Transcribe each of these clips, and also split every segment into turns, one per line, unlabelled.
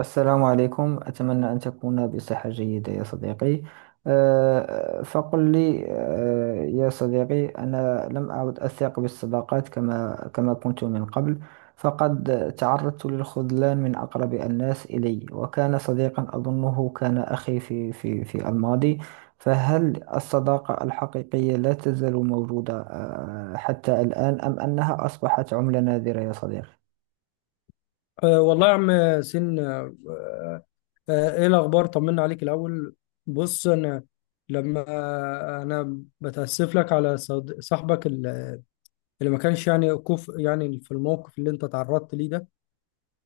السلام عليكم، أتمنى أن تكون بصحة جيدة يا صديقي. فقل لي يا صديقي، أنا لم أعد أثق بالصداقات كما كنت من قبل. فقد تعرضت للخذلان من أقرب الناس إلي، وكان صديقا أظنه كان أخي في الماضي. فهل الصداقة الحقيقية لا تزال موجودة حتى الآن، أم أنها أصبحت عملة نادرة يا صديقي؟
والله يا عم ياسين أه آه، آه، ايه الاخبار، طمنا عليك الاول. بص انا لما انا بتاسف لك على صاحبك اللي ما كانش يعني كوف، يعني في الموقف اللي انت تعرضت ليه ده.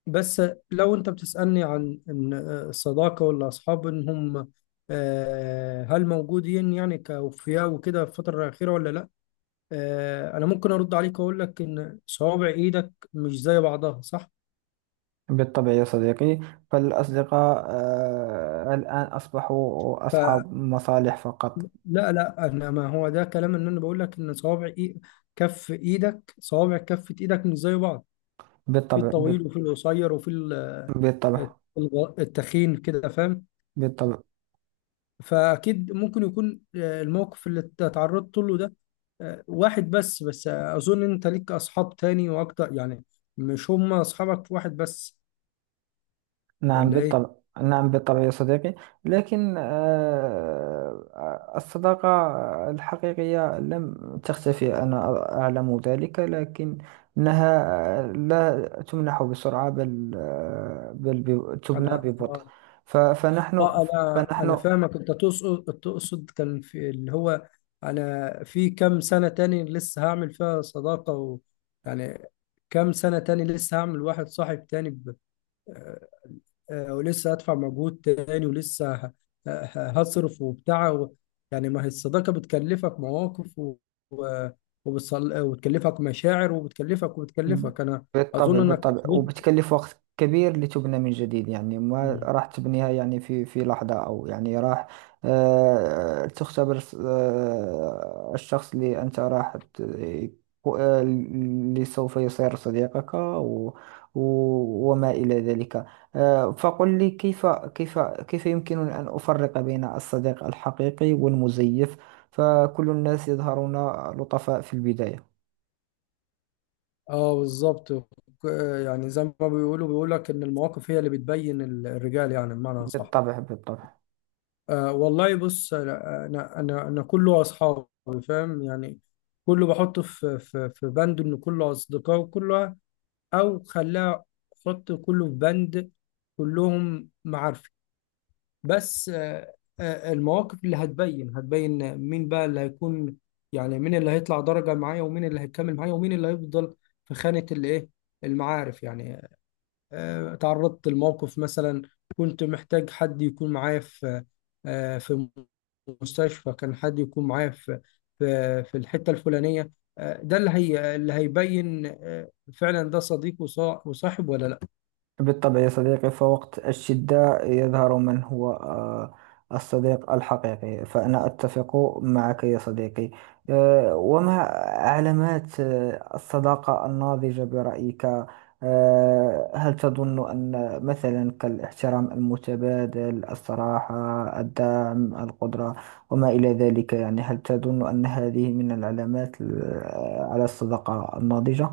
بس لو انت بتسالني عن ان الصداقه والاصحاب ان هم هل موجودين يعني كأوفياء وكده في الفترة الأخيرة ولا لأ؟ أنا ممكن أرد عليك وأقول لك إن صوابع إيدك مش زي بعضها، صح؟
بالطبع يا صديقي، فالأصدقاء الآن أصبحوا أصحاب مصالح فقط.
لا لا، انا ما هو ده كلام، ان انا بقول لك ان كف ايدك، صوابع كفة ايدك مش زي بعض، في
بالطبع
الطويل
بال-
وفي القصير وفي
بالطبع.
التخين كده، فاهم؟
بالطبع.
فاكيد ممكن يكون الموقف اللي تعرضت له ده واحد، بس اظن انت ليك اصحاب تاني واكتر يعني، مش هم اصحابك واحد بس،
نعم
ولا
بالطبع.
ايه؟
نعم بالطبع يا صديقي. لكن الصداقة الحقيقية لم تختفي، أنا أعلم ذلك، لكنها لا تمنح بسرعة، بل تبنى
انا
ببطء. فنحن.
اه، انا
فنحن
فاهمك، انت تقصد كان في اللي هو انا في كام سنة تاني لسه هعمل فيها صداقة؟ و يعني كام سنة تاني لسه هعمل واحد صاحب تاني؟ ب... آه، آه، ولسه هدفع مجهود تاني، ولسه هصرف وبتاع و... يعني ما هي الصداقة بتكلفك مواقف و... و... وبتكلفك مشاعر، وبتكلفك انا
بالطبع.
اظن انك
بالطبع،
احبطت.
وبتكلف وقت كبير لتبنى من جديد، يعني ما راح تبنيها يعني في لحظة، أو يعني راح تختبر الشخص اللي أنت اللي سوف يصير صديقك و وما إلى ذلك. فقل لي، كيف يمكنني أن أفرق بين الصديق الحقيقي والمزيف؟ فكل الناس يظهرون لطفاء في البداية.
اه بالظبط. ك- يعني زي ما بيقولوا، بيقول لك ان المواقف هي اللي بتبين الرجال، يعني بمعنى صح.
بالطبع. بالطبع.
آه والله بص، انا انا كله اصحابي، فاهم يعني، كله بحطه في في بند ان كله اصدقاء وكله، او خلاه حط كله في بند، كلهم معارفي. بس المواقف اللي هتبين مين بقى اللي هيكون، يعني مين اللي هيطلع درجة معايا، ومين اللي هيكمل معايا، ومين اللي هيفضل في خانة الايه؟ المعارف يعني. تعرضت لموقف مثلا، كنت محتاج حد يكون معايا في آه، في مستشفى، كان حد يكون معايا في في الحتة الفلانية. ده اللي اللي هيبين فعلا ده صديق وصاحب ولا لا.
بالطبع يا صديقي، فوقت الشدة يظهر من هو الصديق الحقيقي، فأنا أتفق معك يا صديقي. وما علامات الصداقة الناضجة برأيك؟ هل تظن أن مثلا كالاحترام المتبادل، الصراحة، الدعم، القدرة، وما إلى ذلك، يعني هل تظن أن هذه من العلامات على الصداقة الناضجة؟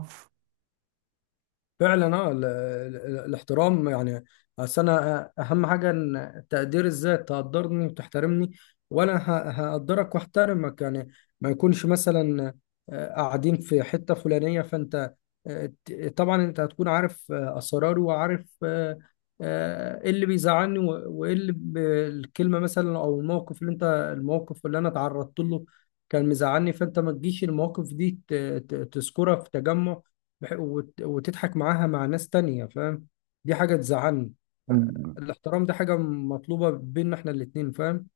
فعلا اه الاحترام يعني، اصل انا اهم حاجه ان تقدير الذات، تقدرني وتحترمني، وانا هقدرك واحترمك يعني. ما يكونش مثلا قاعدين في حته فلانيه، فانت طبعا انت هتكون عارف اسراري، وعارف ايه اللي بيزعلني، وايه اللي الكلمه مثلا، او الموقف اللي الموقف اللي انا تعرضت له كان مزعلني، فانت ما تجيش المواقف دي تذكرها في تجمع وتضحك معاها مع ناس تانية، فاهم؟ دي حاجة تزعلني. الاحترام ده حاجة مطلوبة بيننا احنا الاتنين، فاهم؟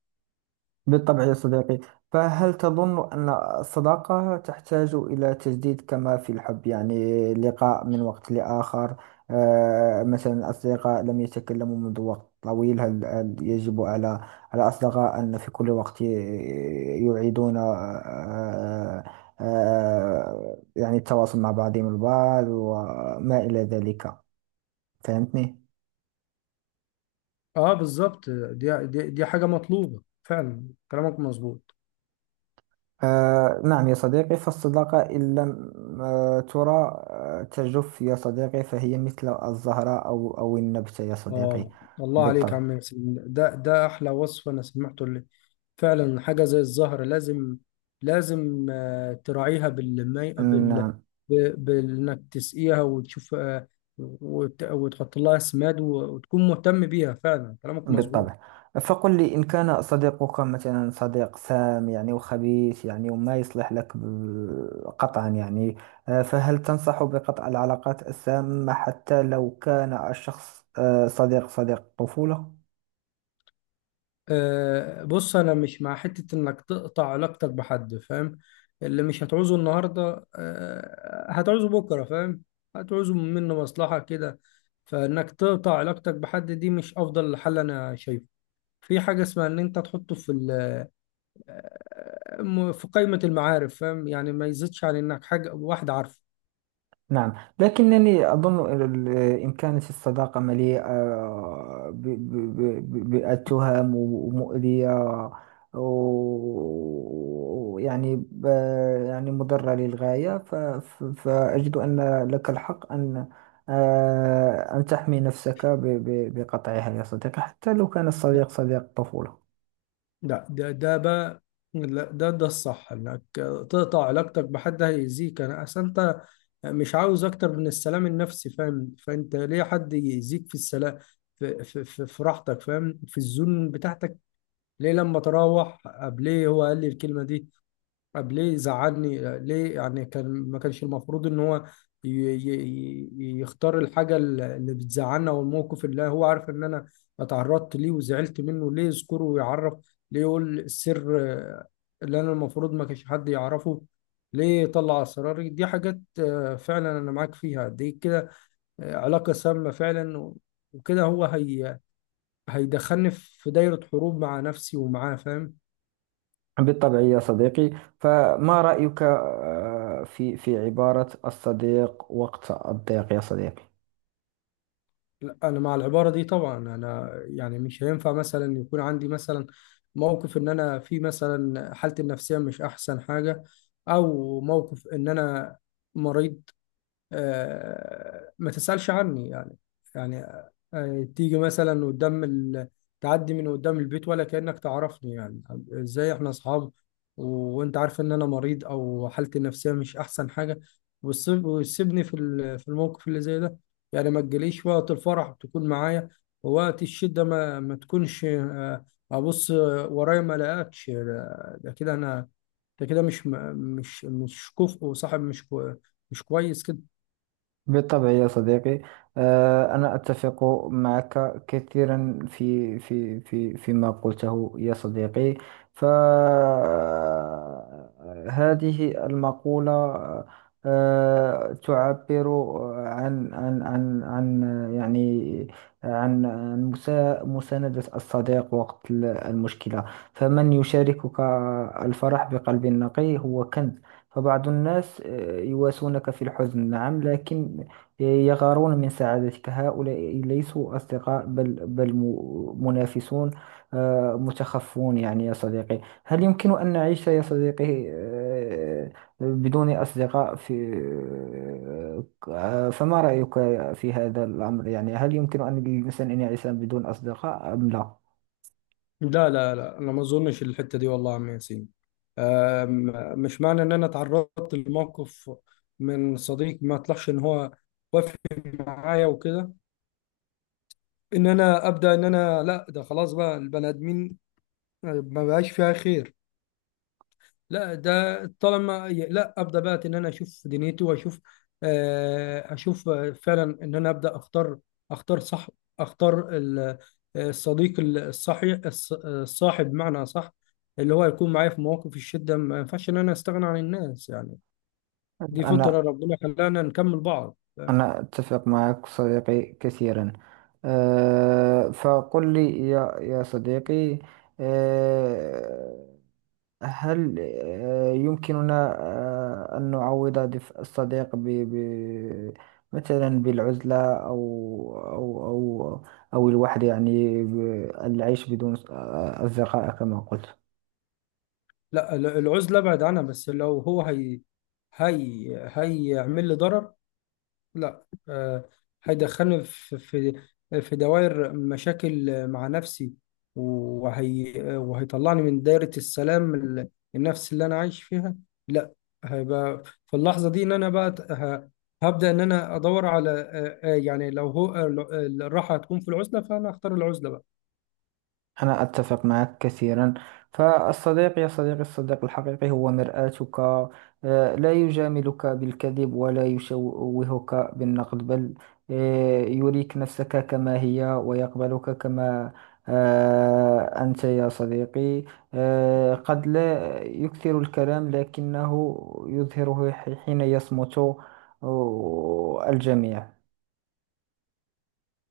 بالطبع يا صديقي. فهل تظن أن الصداقة تحتاج إلى تجديد كما في الحب؟ يعني لقاء من وقت لآخر، مثلا الأصدقاء لم يتكلموا منذ وقت طويل، هل يجب على الأصدقاء أن في كل وقت يعيدون يعني التواصل مع بعضهم البعض وما إلى ذلك، فهمتني؟
اه بالظبط، دي حاجة مطلوبة فعلا، كلامك مظبوط.
آه نعم يا صديقي، فالصداقة إن لم ترى تجف يا صديقي، فهي مثل الزهرة أو النبتة يا صديقي.
اه الله عليك يا
بالطبع.
عم ياسين، ده ده احلى وصف انا سمعته، اللي فعلا حاجة زي الزهر، لازم لازم تراعيها بالمي بال
نعم.
بانك تسقيها، وتشوف وتحط لها سماد، وتكون مهتم بيها، فعلا كلامك مظبوط.
بالطبع. فقل لي، إن كان صديقك مثلا صديق سام يعني وخبيث، يعني وما يصلح لك قطعا، يعني آه فهل تنصح بقطع العلاقات السامة حتى لو كان الشخص آه صديق طفولة؟
أه بص، انا مش مع حتة انك تقطع علاقتك بحد، فاهم؟ اللي مش هتعوزه النهاردة أه هتعوزه بكرة، فاهم؟ هتعوزه منه مصلحة كده. فانك تقطع علاقتك بحد دي مش افضل حل انا شايفه. في حاجة اسمها ان انت تحطه في في قائمة المعارف، فاهم؟ يعني ما يزيدش عن انك حاجة واحد عارفه.
نعم، لكنني أظن إن كانت الصداقة مليئة بالتهم ومؤذية، ويعني ب- يعني مضرة للغاية، فأجد أن لك الحق أن أن تحمي نفسك بقطعها يا صديقي، حتى لو كان الصديق
لا
صديق طفولة.
لا، ده ده بقى، لا ده ده الصح، انك تقطع علاقتك بحد هيأذيك. انا اصل انت مش عاوز اكتر من السلام النفسي، فاهم؟ فانت ليه حد يزيد في السلام، في, في, راحتك، فاهم؟ في الزون بتاعتك. ليه لما تروح قبل، ليه هو قال لي الكلمه دي؟ طب ليه زعلني؟ ليه يعني كان ما كانش المفروض ان هو يختار الحاجه اللي بتزعلنا، والموقف اللي هو عارف ان انا اتعرضت ليه وزعلت منه، ليه يذكره ويعرف؟ ليه يقول السر اللي انا المفروض ما كانش حد يعرفه؟ ليه يطلع اسراري؟ دي حاجات فعلا انا معاك فيها دي كده، علاقه سامه فعلا، وكده هي هيدخلني في دايره حروب مع نفسي ومعاه، فاهم؟
بالطبع يا صديقي. فما رأيك في عبارة الصديق وقت الضيق يا صديقي؟
لا، انا مع العباره دي طبعا. انا يعني مش هينفع مثلا يكون عندي مثلا موقف ان انا في مثلا حالتي النفسيه مش احسن حاجه، او موقف ان انا مريض، ما تسألش عني يعني. يعني تيجي مثلا قدام تعدي من قدام البيت ولا كأنك تعرفني يعني، ازاي احنا اصحاب؟ و... وانت عارف ان انا مريض او حالتي النفسية مش احسن حاجة، وتسيبني في في الموقف اللي زي ده، يعني ما تجيليش وقت الفرح تكون معايا، ووقت الشدة ما تكونش ابص ورايا ما الاقيكش. ده ده كده انا، ده كده مش كفء، وصاحب مش كويس كده.
بالطبع يا صديقي. أنا أتفق معك كثيرا في فيما قلته يا صديقي. فهذه المقولة تعبر عن يعني عن مساندة الصديق وقت المشكلة. فمن يشاركك الفرح بقلب نقي هو كنز. فبعض الناس يواسونك في الحزن، نعم، لكن يغارون من سعادتك، هؤلاء ليسوا أصدقاء، بل منافسون متخفون، يعني يا صديقي، هل يمكن أن نعيش يا صديقي بدون أصدقاء في فما رأيك في هذا الأمر؟ يعني هل يمكن أن للإنسان أن يعيش بدون أصدقاء أم لا؟
لا انا ما اظنش الحته دي، والله يا عم ياسين. مش معنى ان انا تعرضت لموقف من صديق ما طلعش ان هو وافق معايا وكده، ان انا ابدا، ان انا لا ده خلاص بقى البني ادمين ما بقاش فيها خير. لا، ده طالما لا ابدا بقى، ان انا اشوف دنيتي، واشوف اشوف فعلا ان انا ابدا اختار، اختار صح، اختار الصديق الصحي، الصاحب بمعنى صح، اللي هو يكون معايا في مواقف الشده. ما ينفعش ان انا استغنى عن الناس يعني، دي فطره
أنا
ربنا خلانا نكمل بعض.
أنا أتفق معك صديقي كثيرا. أه فقل لي يا صديقي، أه هل يمكننا أن نعوض دفء الصديق ب مثلا بالعزلة، أو أو الوحدة، يعني العيش بدون أصدقاء كما قلت.
لا العزله ابعد عنها، بس لو هي هي هيعمل لي ضرر، لا هيدخلني في في دوائر مشاكل مع نفسي، وهيطلعني من دايرة السلام النفسي اللي أنا عايش فيها. لا، هيبقى في اللحظة دي إن أنا بقى هبدأ إن أنا أدور على يعني لو هو آه، لو- آه، الراحة هتكون في العزلة فأنا أختار العزلة بقى.
أنا أتفق معك كثيرا. فالصديق يا صديقي، الصديق الحقيقي هو مرآتك، لا يجاملك بالكذب، ولا يشوهك بالنقد، بل يريك نفسك كما هي، ويقبلك كما أنت يا صديقي. قد لا يكثر الكلام، لكنه يظهره حين يصمت الجميع.